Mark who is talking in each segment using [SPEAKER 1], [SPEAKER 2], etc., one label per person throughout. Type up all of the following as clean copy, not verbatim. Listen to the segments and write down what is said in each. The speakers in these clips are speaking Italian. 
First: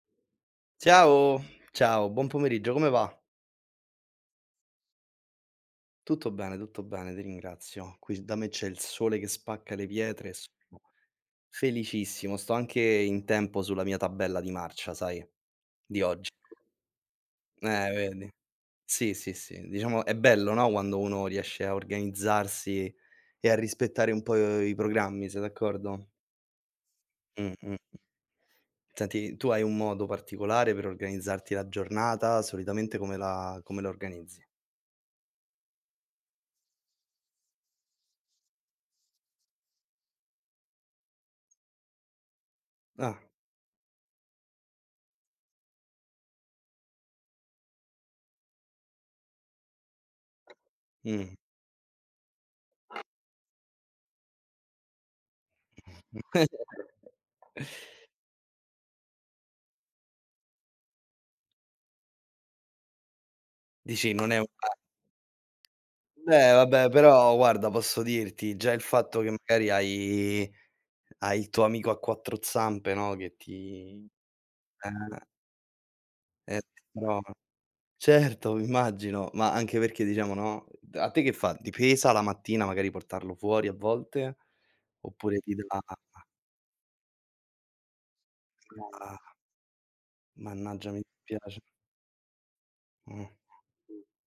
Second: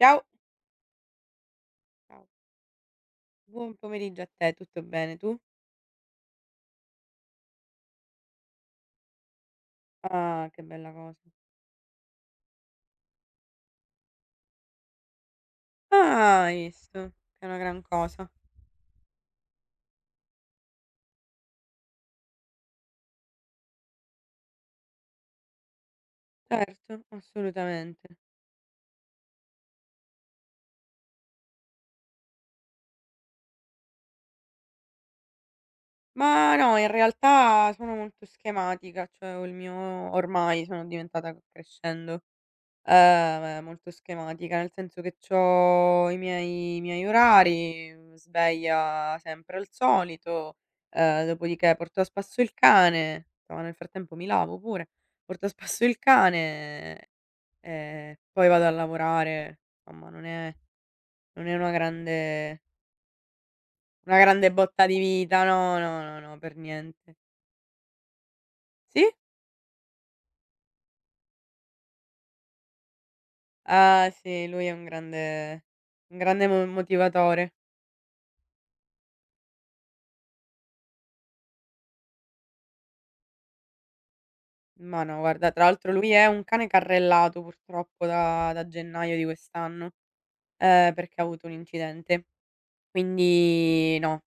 [SPEAKER 1] Ciao,
[SPEAKER 2] Ciao, ciao,
[SPEAKER 1] ciao.
[SPEAKER 2] buon pomeriggio, come va?
[SPEAKER 1] Buon pomeriggio a te, tutto bene tu?
[SPEAKER 2] Tutto bene, ti ringrazio. Qui da me c'è il sole che spacca le pietre,
[SPEAKER 1] Ah, che
[SPEAKER 2] sono
[SPEAKER 1] bella cosa.
[SPEAKER 2] felicissimo, sto anche in tempo sulla mia tabella di marcia, sai, di oggi.
[SPEAKER 1] Ah, hai visto? È una gran
[SPEAKER 2] Vedi.
[SPEAKER 1] cosa.
[SPEAKER 2] Sì, sì, sì, diciamo è bello, no, quando uno riesce a organizzarsi e a rispettare un po' i programmi, sei d'accordo?
[SPEAKER 1] Certo,
[SPEAKER 2] Mh, mh, mh.
[SPEAKER 1] assolutamente.
[SPEAKER 2] Senti, tu hai un modo particolare per organizzarti la giornata? Solitamente come la organizzi?
[SPEAKER 1] Ma no, in realtà sono molto schematica, cioè ho il mio ormai sono diventata crescendo,
[SPEAKER 2] Ah,
[SPEAKER 1] molto schematica, nel senso che c'ho i miei orari, sveglia sempre al solito,
[SPEAKER 2] mh.
[SPEAKER 1] dopodiché porto a spasso il cane, no, nel frattempo mi lavo pure, porto a spasso il cane. Poi vado a lavorare, insomma non è una grande
[SPEAKER 2] Dici non è una.
[SPEAKER 1] botta di vita, no, no, no, no,
[SPEAKER 2] Beh,
[SPEAKER 1] per
[SPEAKER 2] vabbè,
[SPEAKER 1] niente.
[SPEAKER 2] però guarda posso dirti, già il
[SPEAKER 1] Sì?
[SPEAKER 2] fatto che magari hai il tuo amico a quattro zampe, no, che ti
[SPEAKER 1] Ah sì, lui è un
[SPEAKER 2] eh,
[SPEAKER 1] grande un grande
[SPEAKER 2] eh,
[SPEAKER 1] mo
[SPEAKER 2] no.
[SPEAKER 1] motivatore.
[SPEAKER 2] Certo, immagino, ma anche perché diciamo, no, a te che fa? Ti pesa la mattina magari portarlo fuori a volte?
[SPEAKER 1] Ma no,
[SPEAKER 2] Oppure
[SPEAKER 1] guarda,
[SPEAKER 2] ti
[SPEAKER 1] tra
[SPEAKER 2] dà:
[SPEAKER 1] l'altro lui è un cane carrellato purtroppo da gennaio
[SPEAKER 2] "Ah,
[SPEAKER 1] di quest'anno,
[SPEAKER 2] mannaggia, mi
[SPEAKER 1] perché ha avuto un
[SPEAKER 2] dispiace."
[SPEAKER 1] incidente.
[SPEAKER 2] Mh.
[SPEAKER 1] Quindi no,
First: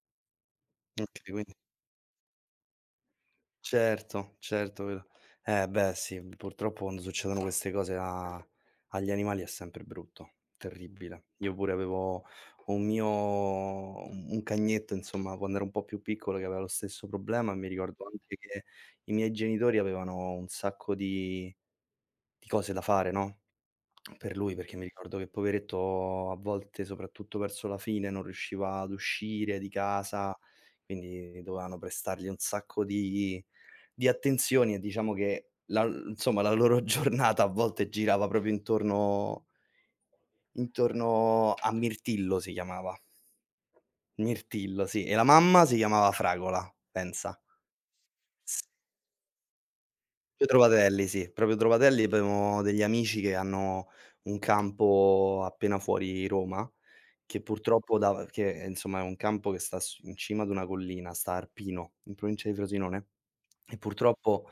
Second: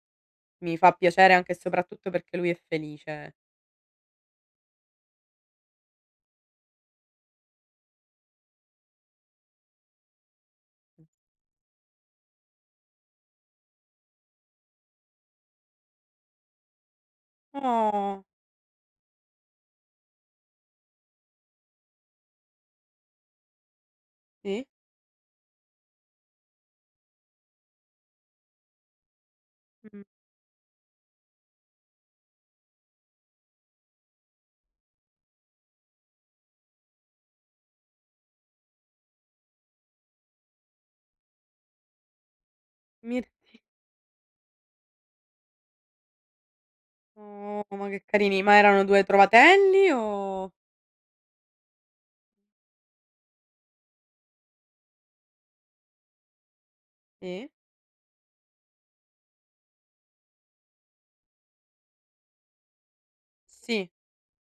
[SPEAKER 1] mi fa
[SPEAKER 2] Okay,
[SPEAKER 1] piacere anche
[SPEAKER 2] quindi
[SPEAKER 1] e soprattutto perché lui è felice.
[SPEAKER 2] certo, certo, vero. Eh beh sì, purtroppo quando succedono queste cose a agli animali è sempre brutto, terribile. Io pure avevo un mio un cagnetto, insomma, quando ero un po' più piccolo che aveva lo stesso problema, e mi ricordo
[SPEAKER 1] Oh,
[SPEAKER 2] anche che i miei genitori avevano un sacco di cose da fare, no, per lui,
[SPEAKER 1] sì?
[SPEAKER 2] perché mi ricordo che poveretto a volte, soprattutto verso la fine, non riusciva ad uscire di
[SPEAKER 1] Mh,
[SPEAKER 2] casa, quindi dovevano prestargli un sacco di attenzioni e diciamo che la insomma la loro giornata a volte girava proprio intorno a Mirtillo si chiamava.
[SPEAKER 1] mir
[SPEAKER 2] Mirtillo, sì, e la mamma si chiamava Fragola, pensa.
[SPEAKER 1] Oh, ma che carini. Ma erano 2 trovatelli
[SPEAKER 2] Proprio
[SPEAKER 1] o
[SPEAKER 2] trovatelli, sì, proprio trovatelli. Avevo degli amici che hanno un campo appena fuori Roma, che
[SPEAKER 1] sì?
[SPEAKER 2] purtroppo da che insomma è un campo che sta s in cima ad una collina, sta a Arpino, in provincia di Frosinone, e
[SPEAKER 1] Sì,
[SPEAKER 2] purtroppo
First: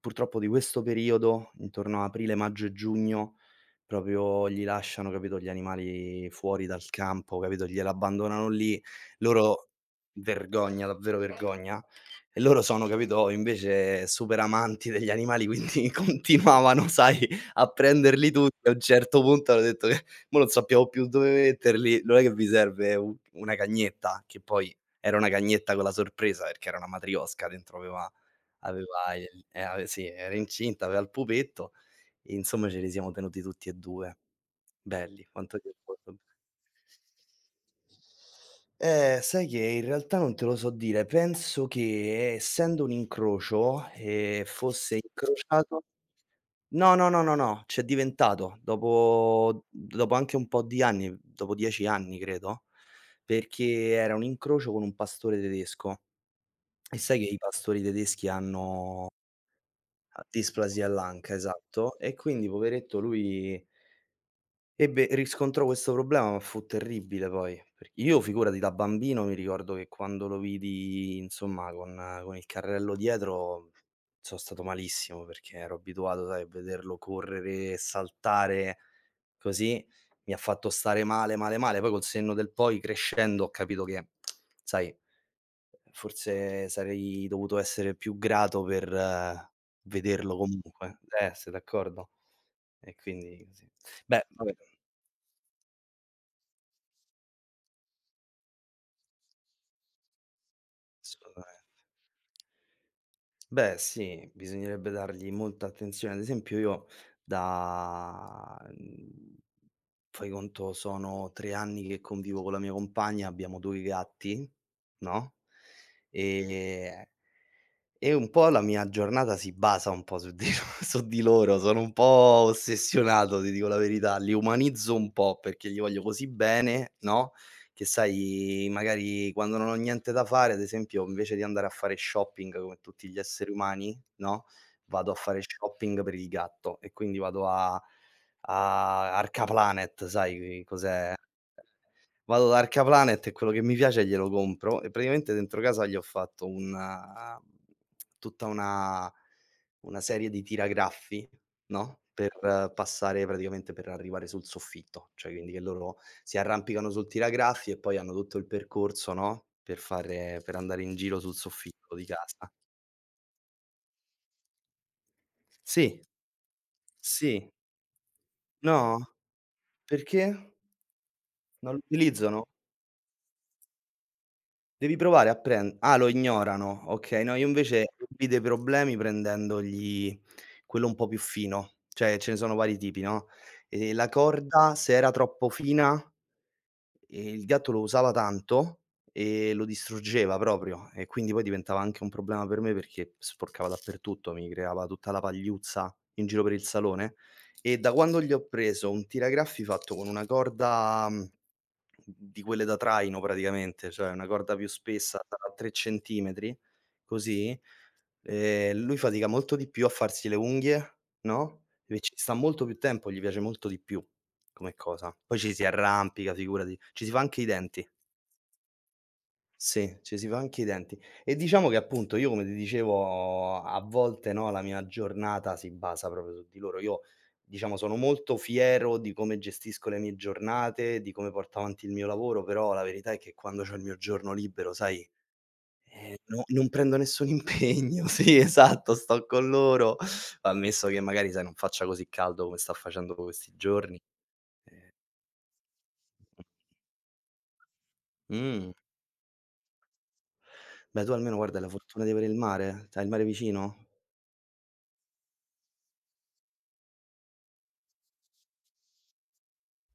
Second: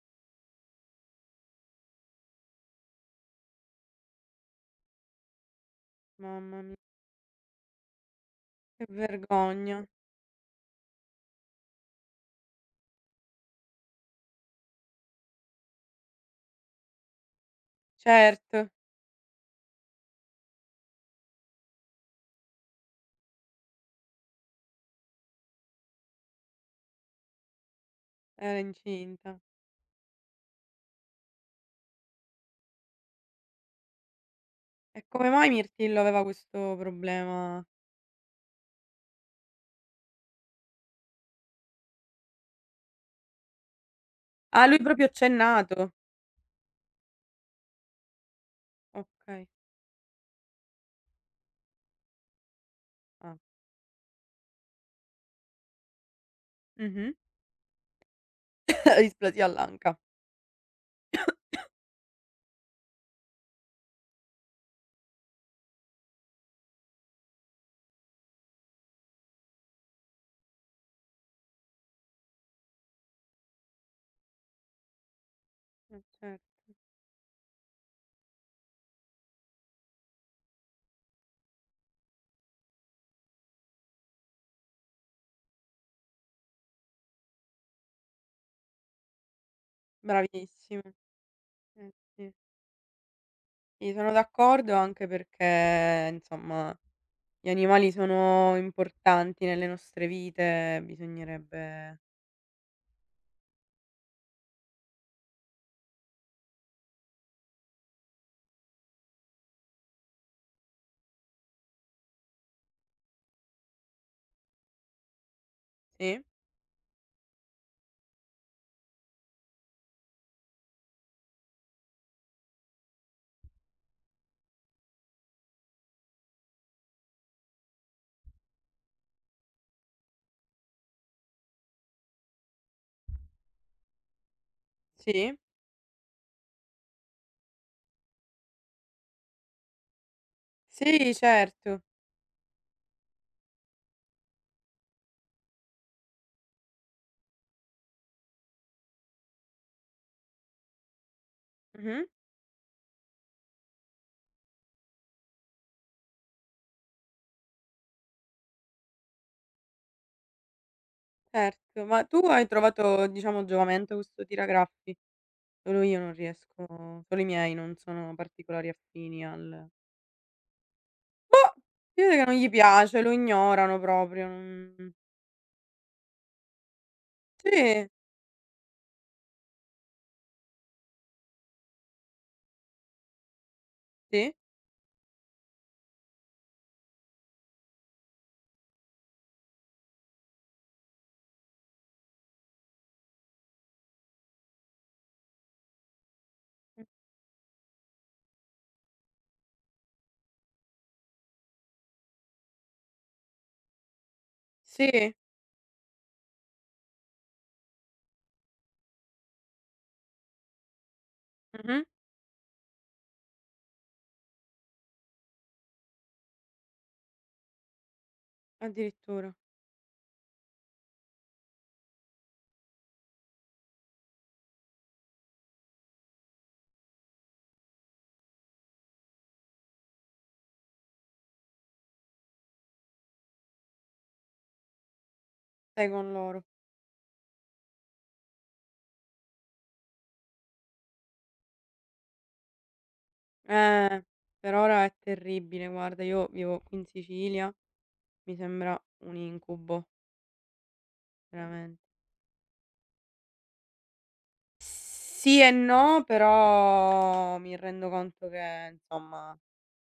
[SPEAKER 2] Purtroppo di questo periodo, intorno a aprile, maggio e giugno, proprio gli lasciano, capito, gli animali
[SPEAKER 1] mamma
[SPEAKER 2] fuori
[SPEAKER 1] mia,
[SPEAKER 2] dal campo, capito, glieli abbandonano lì.
[SPEAKER 1] che
[SPEAKER 2] Loro,
[SPEAKER 1] vergogna.
[SPEAKER 2] vergogna, davvero vergogna. E loro sono, capito, invece super amanti degli animali, quindi continuavano, sai, a prenderli
[SPEAKER 1] Certo,
[SPEAKER 2] tutti. A un certo punto hanno detto che: "Mo' non sappiamo più dove metterli, non è che vi serve u una cagnetta?" Che poi era una cagnetta con la sorpresa, perché era una matrioska, dentro aveva.
[SPEAKER 1] era
[SPEAKER 2] Aveva
[SPEAKER 1] incinta.
[SPEAKER 2] il ave Sì, era incinta, aveva il pupetto e insomma ce li siamo tenuti tutti e 2.
[SPEAKER 1] E
[SPEAKER 2] Belli,
[SPEAKER 1] come mai
[SPEAKER 2] quanto tempo
[SPEAKER 1] Mirtillo
[SPEAKER 2] so.
[SPEAKER 1] aveva questo problema?
[SPEAKER 2] Sai che in realtà non te lo so dire. Penso che essendo un incrocio,
[SPEAKER 1] Ah, lui
[SPEAKER 2] fosse
[SPEAKER 1] proprio c'è
[SPEAKER 2] incrociato,
[SPEAKER 1] nato.
[SPEAKER 2] no, no, no, no, no, c'è diventato
[SPEAKER 1] Okay.
[SPEAKER 2] dopo anche un po' di anni, dopo 10 anni credo,
[SPEAKER 1] Ah.
[SPEAKER 2] perché era un incrocio con un pastore tedesco e
[SPEAKER 1] Mh-mh.
[SPEAKER 2] sai che i pastori tedeschi hanno.
[SPEAKER 1] Displasia all'anca.
[SPEAKER 2] A displasia all'anca, esatto. E quindi poveretto lui ebbe riscontrò questo problema, ma fu terribile poi. Per Io figurati, da bambino mi ricordo che quando lo vidi, insomma, con il carrello dietro so' stato malissimo perché ero abituato,
[SPEAKER 1] Cer
[SPEAKER 2] sai, a vederlo correre e saltare così, mi ha fatto stare male, male, male. Poi col senno del poi crescendo ho capito che, sai, forse sarei dovuto essere più grato per vederlo
[SPEAKER 1] Bravissima.
[SPEAKER 2] comunque. Sei
[SPEAKER 1] Eh
[SPEAKER 2] d'accordo?
[SPEAKER 1] sì.
[SPEAKER 2] E quindi sì.
[SPEAKER 1] Sì, sono
[SPEAKER 2] Beh, vabbè,
[SPEAKER 1] d'accordo anche perché, insomma, gli animali sono importanti nelle nostre vite,
[SPEAKER 2] assolutamente.
[SPEAKER 1] bisognerebbe.
[SPEAKER 2] Beh sì, bisognerebbe dargli molta attenzione. Ad esempio io da fai conto sono 3 anni che convivo con la mia compagna, abbiamo 2 gatti, no. Mh.
[SPEAKER 1] Sì?
[SPEAKER 2] E un po' la mia giornata si basa un po' su di su di loro, sono un po' ossessionato, ti dico la verità, li umanizzo un po' perché gli voglio così bene, no, che sai magari quando non ho niente da fare, ad esempio, invece di andare a fare shopping come tutti gli esseri umani, no, vado a
[SPEAKER 1] Sì?
[SPEAKER 2] fare shopping per il gatto e quindi vado a Arcaplanet, sai
[SPEAKER 1] Sì,
[SPEAKER 2] cos'è?
[SPEAKER 1] certo.
[SPEAKER 2] Vado da Arcaplanet e quello che mi piace glielo compro e praticamente dentro casa gli ho fatto una tutta una serie di tiragraffi, no,
[SPEAKER 1] Mh-mh.
[SPEAKER 2] per passare praticamente per arrivare sul soffitto, cioè quindi che loro si arrampicano sul tiragraffi e poi hanno tutto il percorso, no, per fare per andare in giro sul
[SPEAKER 1] Certo.
[SPEAKER 2] soffitto
[SPEAKER 1] Ma
[SPEAKER 2] di
[SPEAKER 1] tu hai
[SPEAKER 2] casa.
[SPEAKER 1] trovato, diciamo, giovamento questo tiragraffi? Solo io
[SPEAKER 2] Sì,
[SPEAKER 1] non riesco, solo i
[SPEAKER 2] sì.
[SPEAKER 1] miei non sono particolari
[SPEAKER 2] No?
[SPEAKER 1] affini al
[SPEAKER 2] Perché?
[SPEAKER 1] boh,
[SPEAKER 2] Non lo
[SPEAKER 1] si vede che non
[SPEAKER 2] utilizzano?
[SPEAKER 1] gli piace, lo ignorano proprio, non,
[SPEAKER 2] Devi provare a pren Ah, lo ignorano, okay. No, io
[SPEAKER 1] sì,
[SPEAKER 2] invece evito i problemi prendendogli quello un po' più fino, cioè ce ne sono vari tipi, no, la
[SPEAKER 1] sì,
[SPEAKER 2] corda se era troppo fina. Il gatto lo usava tanto e lo distruggeva proprio e quindi poi diventava anche un problema per me perché sporcava dappertutto, mi creava tutta la pagliuzza in giro per il salone e da quando gli ho preso un tiragraffi fatto con una corda, di quelle da traino praticamente, cioè una corda più
[SPEAKER 1] sì.
[SPEAKER 2] spessa da 3 centimetri, così, lui fatica molto di più a farsi le unghie, no,
[SPEAKER 1] Mh-mh.
[SPEAKER 2] e ci sta molto più tempo, gli piace molto di più. Come cosa. Poi ci si arrampica, figurati. Ci si fa anche i denti.
[SPEAKER 1] Addirittura.
[SPEAKER 2] Sì, ci si fa anche i denti. E diciamo che appunto io come ti dicevo a volte, no, la mia giornata si basa proprio su di loro. Io diciamo sono molto fiero di come gestisco le mie giornate, di come porto avanti il mio lavoro, però la verità è che quando c'ho il mio giorno libero, sai,
[SPEAKER 1] Stai con
[SPEAKER 2] no,
[SPEAKER 1] loro.
[SPEAKER 2] non prendo nessun impegno. Sì, esatto, sto con loro, ammesso che magari, sai, non faccia così caldo come sta facendo questi giorni.
[SPEAKER 1] Eh, per ora è terribile, guarda, io vivo qui in Sicilia, mi
[SPEAKER 2] Mh.
[SPEAKER 1] sembra un incubo,
[SPEAKER 2] Beh, tu almeno guarda hai la
[SPEAKER 1] veramen
[SPEAKER 2] fortuna di avere il mare. C'hai il mare vicino?
[SPEAKER 1] sì e no, però mi rendo conto che insomma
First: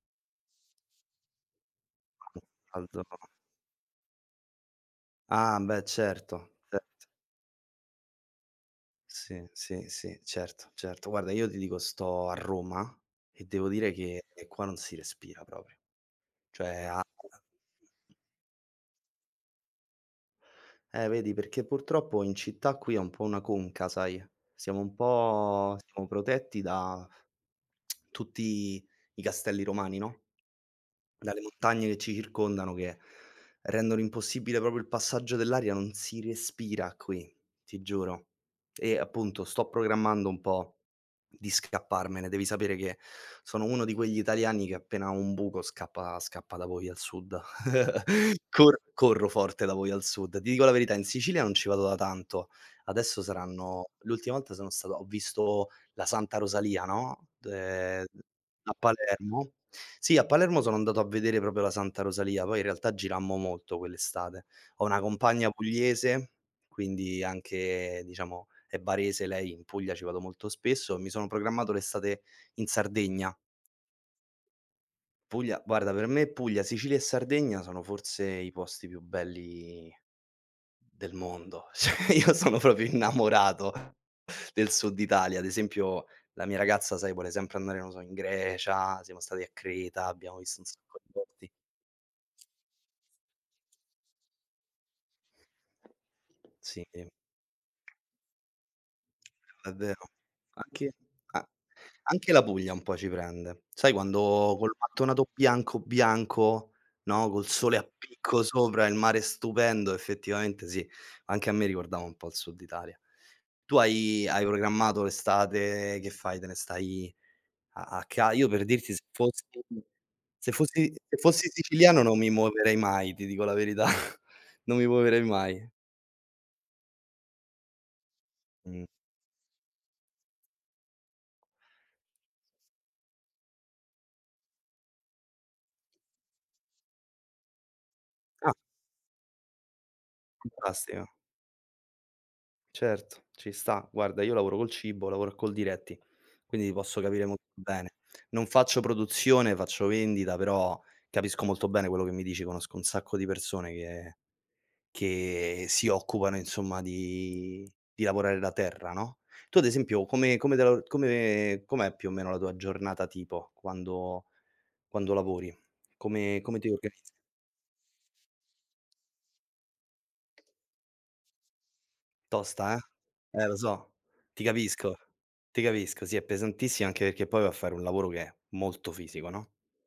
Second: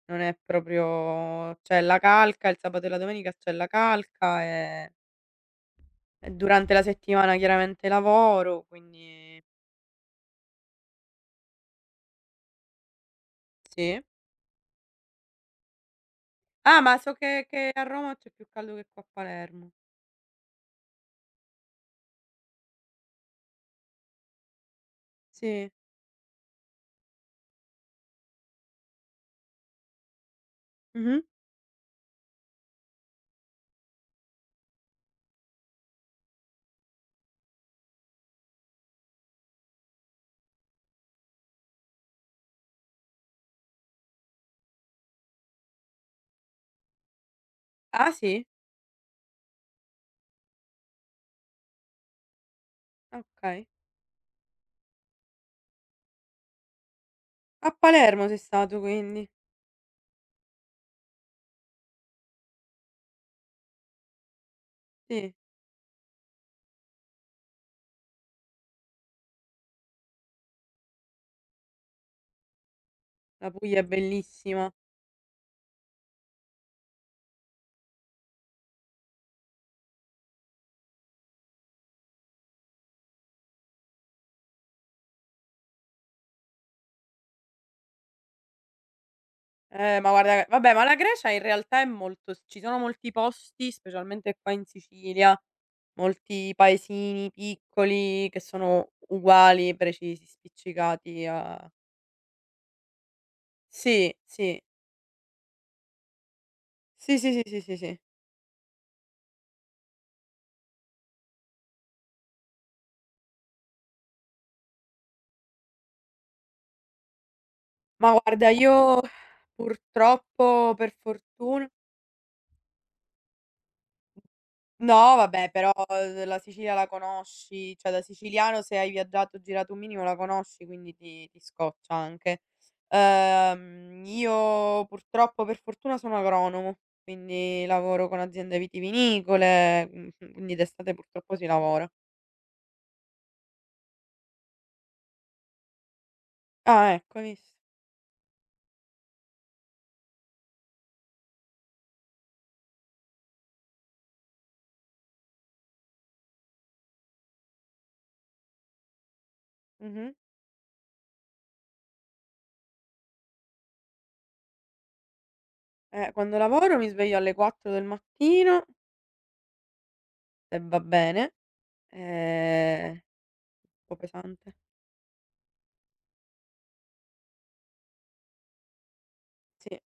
[SPEAKER 1] non è proprio, c'è la calca, il sabato e la domenica c'è la calca e
[SPEAKER 2] Ah, beh, certo,
[SPEAKER 1] durante la
[SPEAKER 2] certo.
[SPEAKER 1] settimana chiaramente lavoro, quindi
[SPEAKER 2] Sì, sì, sì, certo, certo. Guarda, io ti dico sto a Roma e devo dire
[SPEAKER 1] sì.
[SPEAKER 2] che qua non si respira proprio.
[SPEAKER 1] Ah,
[SPEAKER 2] Cioè,
[SPEAKER 1] ma
[SPEAKER 2] a
[SPEAKER 1] so che a Roma c'è più caldo che qua a Palermo.
[SPEAKER 2] vedi, perché purtroppo in città qui è un po' una conca, sai, siamo un
[SPEAKER 1] Sì.
[SPEAKER 2] po' siamo protetti da tutti i castelli romani, no,
[SPEAKER 1] Mh-mh.
[SPEAKER 2] dalle montagne che ci circondano che rendono impossibile proprio il passaggio dell'aria, non si respira qui, ti giuro. E appunto sto programmando un po' di scapparmene. Devi sapere che sono uno di quegli italiani che appena ha un buco scappa da voi al sud.
[SPEAKER 1] Ah sì?
[SPEAKER 2] Corro forte da voi al sud. Ti dico la verità, in Sicilia non ci vado da tanto.
[SPEAKER 1] Ah
[SPEAKER 2] Adesso
[SPEAKER 1] okay.
[SPEAKER 2] saranno l'ultima volta sono stato ho visto la Santa Rosalia, no,
[SPEAKER 1] A Palermo sei
[SPEAKER 2] a
[SPEAKER 1] stato quindi?
[SPEAKER 2] Palermo. Sì, a Palermo sono andato a vedere proprio la Santa Rosalia, poi in realtà girammo molto quell'estate. Ho una
[SPEAKER 1] Sì,
[SPEAKER 2] compagna pugliese, quindi anche, diciamo, è barese lei, in Puglia ci vado molto spesso, mi sono programmato l'estate in Sardegna.
[SPEAKER 1] la Puglia è bellissima.
[SPEAKER 2] Puglia, guarda, per me Puglia, Sicilia e Sardegna sono forse i posti più belli del mondo. Cioè io sono proprio innamorato del Sud Italia. Ad esempio la mia ragazza, sai, vuole sempre andare, non so, in Grecia, siamo stati a Creta,
[SPEAKER 1] Ma
[SPEAKER 2] abbiamo
[SPEAKER 1] guarda
[SPEAKER 2] visto un
[SPEAKER 1] vabbè, ma la
[SPEAKER 2] sacco di
[SPEAKER 1] Grecia in
[SPEAKER 2] posti.
[SPEAKER 1] realtà è molto s ci sono molti posti, specialmente qua in Sicilia, molti
[SPEAKER 2] Sì.
[SPEAKER 1] paesini piccoli che sono
[SPEAKER 2] È
[SPEAKER 1] uguali,
[SPEAKER 2] vero.
[SPEAKER 1] precisi,
[SPEAKER 2] Anche
[SPEAKER 1] spiccicati
[SPEAKER 2] a
[SPEAKER 1] a,
[SPEAKER 2] anche la Puglia un po' ci prende. Sai,
[SPEAKER 1] sì,
[SPEAKER 2] quando
[SPEAKER 1] sì.
[SPEAKER 2] col mattonato bianco, bianco,
[SPEAKER 1] Sì,
[SPEAKER 2] no,
[SPEAKER 1] sì, sì,
[SPEAKER 2] col
[SPEAKER 1] sì, sì,
[SPEAKER 2] sole a
[SPEAKER 1] sì.
[SPEAKER 2] picco sopra, il mare stupendo, effettivamente sì, anche a me ricordava un po' il Sud Italia. Tu hai programmato l'estate, che fai? Te ne stai a a
[SPEAKER 1] Ma
[SPEAKER 2] ca Io
[SPEAKER 1] guarda
[SPEAKER 2] per dirti, se
[SPEAKER 1] io
[SPEAKER 2] fossi
[SPEAKER 1] purtroppo, per
[SPEAKER 2] se fossi
[SPEAKER 1] fortuna.
[SPEAKER 2] siciliano non mi muoverei mai, ti dico la verità. Non mi
[SPEAKER 1] No
[SPEAKER 2] muoverei
[SPEAKER 1] vabbè,
[SPEAKER 2] mai.
[SPEAKER 1] però la Sicilia la conosci, cioè da siciliano se
[SPEAKER 2] Mh.
[SPEAKER 1] hai viaggiato, girato un minimo la conosci, quindi ti scoccia anche. Io purtroppo, per fortuna sono agronomo, quindi lavoro con
[SPEAKER 2] Ah,
[SPEAKER 1] aziende vitivinicole, quindi d'estate
[SPEAKER 2] fantastico.
[SPEAKER 1] purtroppo si lavora.
[SPEAKER 2] Certo, ci sta. Guarda, io lavoro col cibo, lavoro a Coldiretti, quindi ti
[SPEAKER 1] Ah
[SPEAKER 2] posso
[SPEAKER 1] ecco, hai
[SPEAKER 2] capire molto
[SPEAKER 1] visto?
[SPEAKER 2] bene. Non faccio produzione, faccio vendita, però capisco molto bene quello che mi dici, conosco un sacco di persone che si occupano insomma di lavorare la terra, no, tu ad esempio
[SPEAKER 1] Mh-mh.
[SPEAKER 2] come come te la come com'è più o meno la tua giornata tipo quando lavori?
[SPEAKER 1] Quando
[SPEAKER 2] Come ti
[SPEAKER 1] lavoro mi
[SPEAKER 2] organizzi?
[SPEAKER 1] sveglio alle 4 del mattino, se va bene,
[SPEAKER 2] Tosta, eh?
[SPEAKER 1] ehm, un
[SPEAKER 2] Eh, lo so,
[SPEAKER 1] po'
[SPEAKER 2] ti
[SPEAKER 1] pesante,
[SPEAKER 2] capisco, ti capisco. Sì, è pesantissima anche perché poi va a fare un lavoro che è molto fisico, no,
[SPEAKER 1] sì.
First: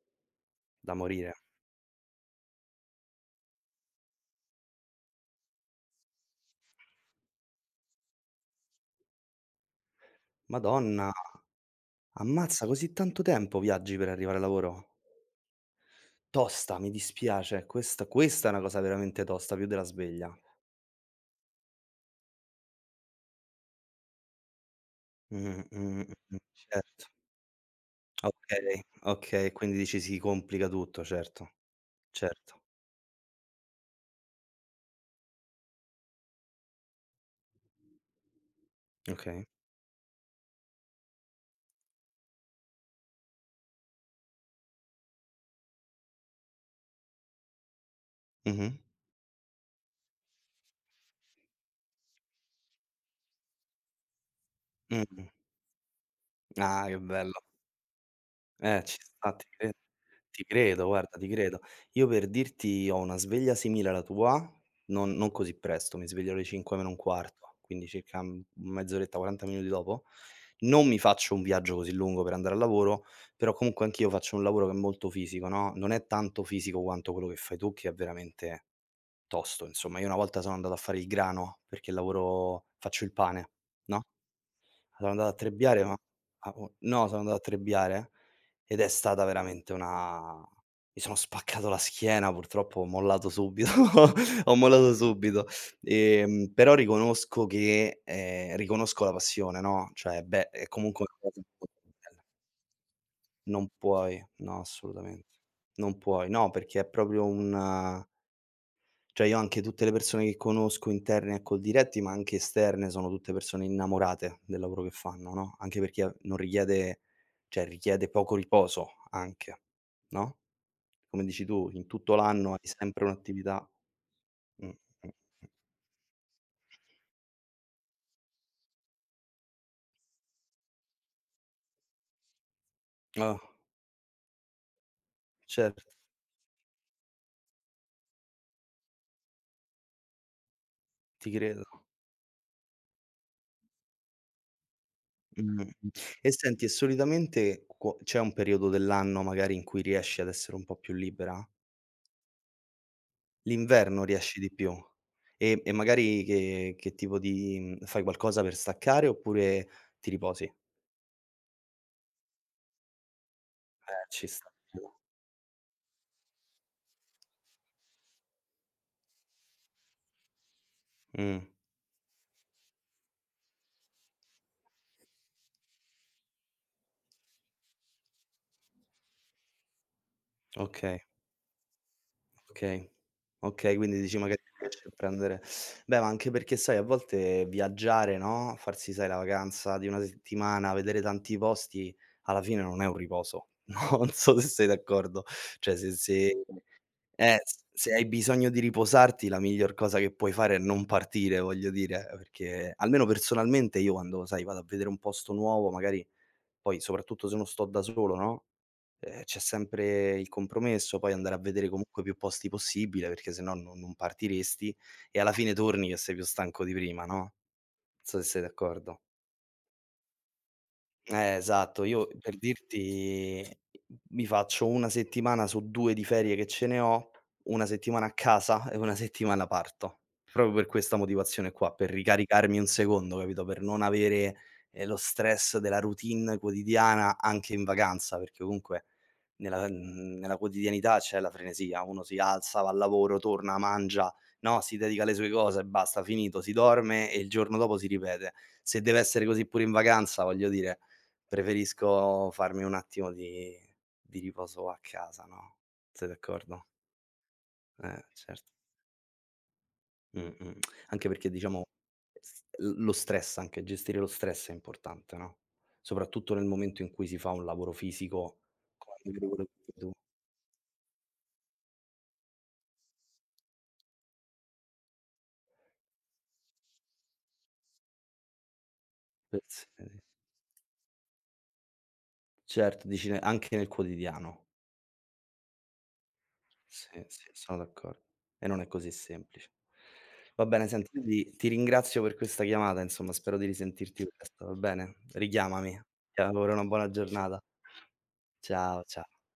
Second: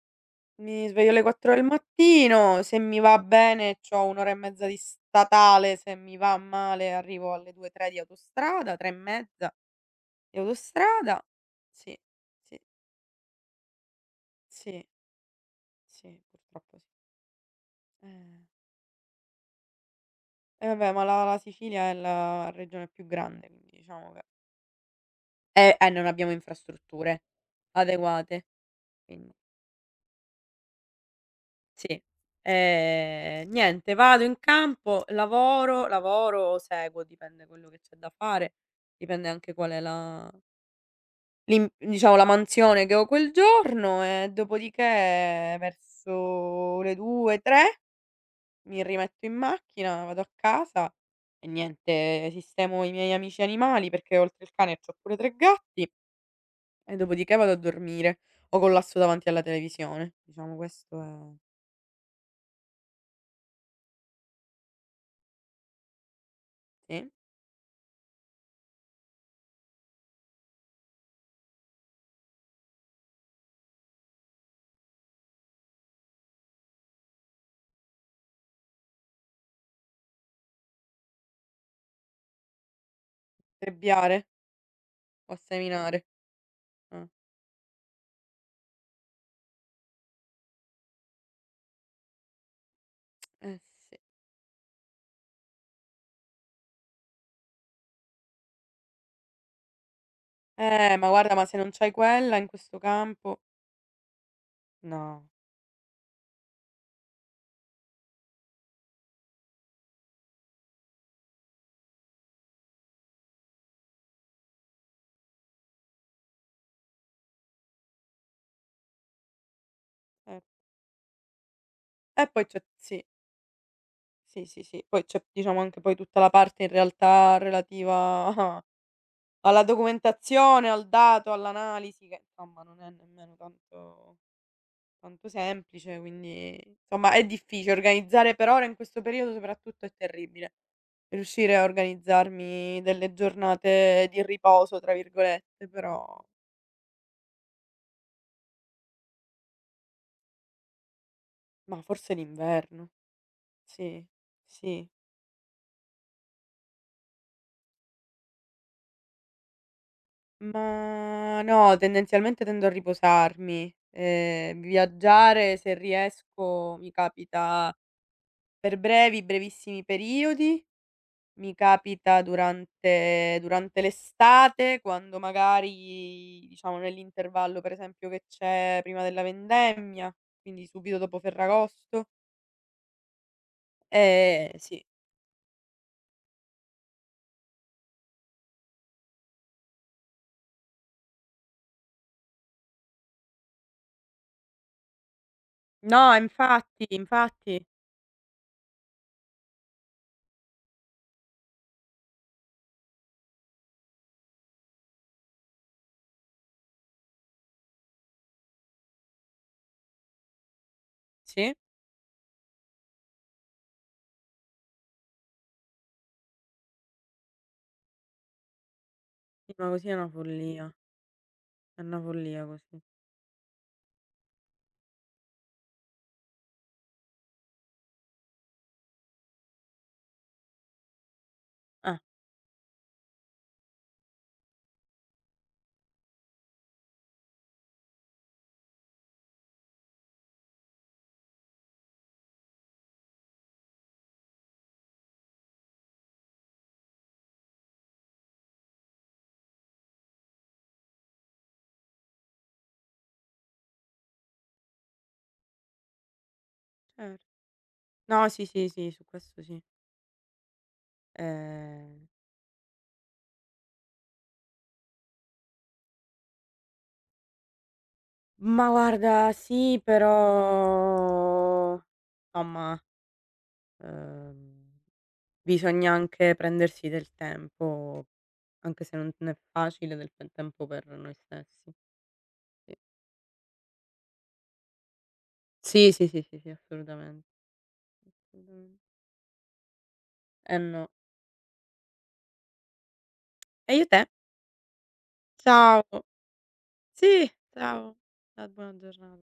[SPEAKER 1] Mi
[SPEAKER 2] da
[SPEAKER 1] sveglio alle
[SPEAKER 2] morire.
[SPEAKER 1] 4 del mattino, se mi va bene c'ho 1 ora e mezza di statale, se mi va male arrivo alle 2, 3 di autostrada, 3 e mezza di
[SPEAKER 2] Madonna,
[SPEAKER 1] autostrada. Sì, sì,
[SPEAKER 2] ammazza, così tanto tempo viaggi per arrivare al
[SPEAKER 1] sì,
[SPEAKER 2] lavoro.
[SPEAKER 1] sì,
[SPEAKER 2] Tosta,
[SPEAKER 1] purtroppo
[SPEAKER 2] mi
[SPEAKER 1] sì.
[SPEAKER 2] dispiace,
[SPEAKER 1] Eh.
[SPEAKER 2] questa è una cosa veramente tosta, più della sveglia.
[SPEAKER 1] E vabbè, ma la Sicilia è la regione più grande, quindi diciamo che
[SPEAKER 2] Mh,
[SPEAKER 1] e non
[SPEAKER 2] mh, mh,
[SPEAKER 1] abbiamo
[SPEAKER 2] mh, certo.
[SPEAKER 1] infrastrutture adeguate,
[SPEAKER 2] Okay,
[SPEAKER 1] quindi
[SPEAKER 2] okay, quindi dici si complica tutto, certo,
[SPEAKER 1] sì.
[SPEAKER 2] certo.
[SPEAKER 1] Niente, vado in campo, lavoro, lavoro, seguo, dipende quello che c'è da fare, dipende
[SPEAKER 2] Okay.
[SPEAKER 1] anche qual è la l'im diciamo la mansione che ho quel giorno e dopodiché verso le 2, 3
[SPEAKER 2] Mh-mh.
[SPEAKER 1] mi rimetto in macchina, vado a casa e niente, sistemo i miei amici animali perché oltre il cane c'ho pure
[SPEAKER 2] Mh.
[SPEAKER 1] 3 gatti
[SPEAKER 2] Ah,
[SPEAKER 1] e
[SPEAKER 2] che
[SPEAKER 1] dopodiché
[SPEAKER 2] bello.
[SPEAKER 1] vado a dormire o
[SPEAKER 2] Ci
[SPEAKER 1] collasso davanti
[SPEAKER 2] sta,
[SPEAKER 1] alla televisione.
[SPEAKER 2] ti
[SPEAKER 1] Diciamo
[SPEAKER 2] credo,
[SPEAKER 1] questo è.
[SPEAKER 2] guarda, ti credo. Io per dirti ho una sveglia simile alla tua, non così presto, mi sveglio alle 5 meno un
[SPEAKER 1] Sì,
[SPEAKER 2] quarto, quindi circa, mezz'oretta, 40 minuti dopo. Non mi faccio un viaggio così lungo per andare al lavoro, però comunque anch'io faccio un lavoro che è molto fisico, no, non è tanto fisico quanto quello che fai tu, che è veramente tosto, insomma. Io una volta sono andato a fare il grano, perché lavoro faccio il pane, no?
[SPEAKER 1] trebbiare.
[SPEAKER 2] Sono andato
[SPEAKER 1] O
[SPEAKER 2] a
[SPEAKER 1] a
[SPEAKER 2] trebbiare, ma
[SPEAKER 1] seminare.
[SPEAKER 2] a o
[SPEAKER 1] Ah.
[SPEAKER 2] no, sono andato a trebbiare ed è stata veramente una mi sono spaccato la schiena, purtroppo ho mollato
[SPEAKER 1] Eh
[SPEAKER 2] subito,
[SPEAKER 1] sì.
[SPEAKER 2] ho mollato subito. Però riconosco che, riconosco la passione, no, cioè beh, è comunque
[SPEAKER 1] Ma
[SPEAKER 2] una
[SPEAKER 1] guarda,
[SPEAKER 2] cosa
[SPEAKER 1] ma se
[SPEAKER 2] molto
[SPEAKER 1] non c'hai
[SPEAKER 2] bella.
[SPEAKER 1] quella in questo campo,
[SPEAKER 2] Non puoi, no,
[SPEAKER 1] no.
[SPEAKER 2] assolutamente. Non puoi. No, perché è proprio un cioè io, anche tutte le persone che conosco interne a Coldiretti, ma anche esterne, sono tutte persone innamorate del lavoro che fanno, no, anche perché non richiede, cioè, richiede poco riposo anche, no,
[SPEAKER 1] Eh.
[SPEAKER 2] come dici tu, in tutto
[SPEAKER 1] E poi
[SPEAKER 2] l'anno hai
[SPEAKER 1] c'è sì,
[SPEAKER 2] sempre un'attività.
[SPEAKER 1] sì, sì,
[SPEAKER 2] Mh,
[SPEAKER 1] sì. Poi
[SPEAKER 2] mh,
[SPEAKER 1] c'è
[SPEAKER 2] mh.
[SPEAKER 1] diciamo anche poi tutta la parte in realtà relativa alla documentazione, al dato, all'analisi che insomma non è nemmeno
[SPEAKER 2] Ah,
[SPEAKER 1] tanto tanto
[SPEAKER 2] certo,
[SPEAKER 1] semplice, quindi insomma è difficile. Organizzare per ora in questo periodo soprattutto è terribile.
[SPEAKER 2] ti
[SPEAKER 1] Riuscire a
[SPEAKER 2] credo.
[SPEAKER 1] organizzarmi delle giornate di "riposo" tra
[SPEAKER 2] Mh,
[SPEAKER 1] virgolette,
[SPEAKER 2] mh.
[SPEAKER 1] però,
[SPEAKER 2] E senti, e solitamente quo c'è un periodo dell'anno magari in cui riesci ad essere un po' più libera?
[SPEAKER 1] mah, forse l'inverno.
[SPEAKER 2] L'inverno
[SPEAKER 1] Sì,
[SPEAKER 2] riesci di più.
[SPEAKER 1] sì.
[SPEAKER 2] E magari che tipo di, fai qualcosa per staccare oppure ti riposi?
[SPEAKER 1] Ma no, tendenzialmente tendo a riposarmi.
[SPEAKER 2] Ci sta.
[SPEAKER 1] Viaggiare se riesco mi capita per brevi, brevissimi periodi,
[SPEAKER 2] Mh,
[SPEAKER 1] mi capita durante l'estate quando magari, diciamo nell'intervallo per esempio che c'è prima della vendemmia, quindi subito
[SPEAKER 2] okay,
[SPEAKER 1] dopo Ferragosto.
[SPEAKER 2] okay. Okay, quindi dici magari
[SPEAKER 1] Sì.
[SPEAKER 2] riesci a prendere. Beh, ma anche perché sai a volte viaggiare, no, farsi, sai, la vacanza di una settimana, vedere tanti posti, alla fine non è un riposo. No, non so se sei d'accordo. Cioè
[SPEAKER 1] No, infatti, infatti.
[SPEAKER 2] Se hai bisogno di riposarti la miglior cosa che puoi fare è non partire, voglio dire, perché almeno personalmente io quando, sai, vado a vedere un posto nuovo, magari poi soprattutto se non sto da solo, no, c'è sempre il compromesso, poi andare a
[SPEAKER 1] Sì?
[SPEAKER 2] vedere comunque più posti possibile, perché se no non partiresti e alla fine torni che sei più stanco di prima, no, non so se sei d'accordo.
[SPEAKER 1] Sì, ma così è
[SPEAKER 2] Esatto.
[SPEAKER 1] una
[SPEAKER 2] Io per
[SPEAKER 1] follia così.
[SPEAKER 2] dirti, mi faccio 1 settimana su 2 di ferie che ce ne ho, 1 settimana a casa e 1 settimana parto. Proprio per questa motivazione qua, per
[SPEAKER 1] Eh,
[SPEAKER 2] ricaricarmi un secondo, capito, per non avere, lo stress della routine quotidiana anche in vacanza, perché comunque nella quotidianità c'è la frenesia, uno si alza, va al lavoro, torna, mangia, no, si dedica alle sue cose e basta, finito, si dorme e il giorno dopo si ripete. Se deve essere così pure in vacanza, voglio dire, preferisco farmi un attimo di riposo a casa, no, sei d'accordo?
[SPEAKER 1] cer No, sì,
[SPEAKER 2] Certo.
[SPEAKER 1] sì, sì, su questo sì.
[SPEAKER 2] Mh, mh. Anche perché diciamo
[SPEAKER 1] Ehm,
[SPEAKER 2] s l lo stress anche, gestire lo stress è importante, no, soprattutto nel momento in cui si fa un lavoro fisico,
[SPEAKER 1] ma
[SPEAKER 2] come
[SPEAKER 1] guarda
[SPEAKER 2] quello che fai
[SPEAKER 1] sì,
[SPEAKER 2] tu.
[SPEAKER 1] però somma, ehm, bisogna anche prendersi del tempo, anche se non è
[SPEAKER 2] Sì.
[SPEAKER 1] facile, del pe tempo per noi stessi, sì.
[SPEAKER 2] Certo, dici ne anche nel quotidiano.
[SPEAKER 1] Sì, sì, sì, sì, sì,
[SPEAKER 2] Sì,
[SPEAKER 1] assolutamente,
[SPEAKER 2] sì, sono d'accordo. E non è
[SPEAKER 1] assolutamen
[SPEAKER 2] così semplice. Va
[SPEAKER 1] eh
[SPEAKER 2] bene,
[SPEAKER 1] no.
[SPEAKER 2] senti, io ti ringrazio per questa chiamata, insomma, spero di
[SPEAKER 1] E io te.
[SPEAKER 2] risentirti presto, va bene? Richiamami.
[SPEAKER 1] Ciao.
[SPEAKER 2] Ti auguro una buona
[SPEAKER 1] Sì,
[SPEAKER 2] giornata.
[SPEAKER 1] ciao. Ciao, buona
[SPEAKER 2] Ciao, cia
[SPEAKER 1] giornata.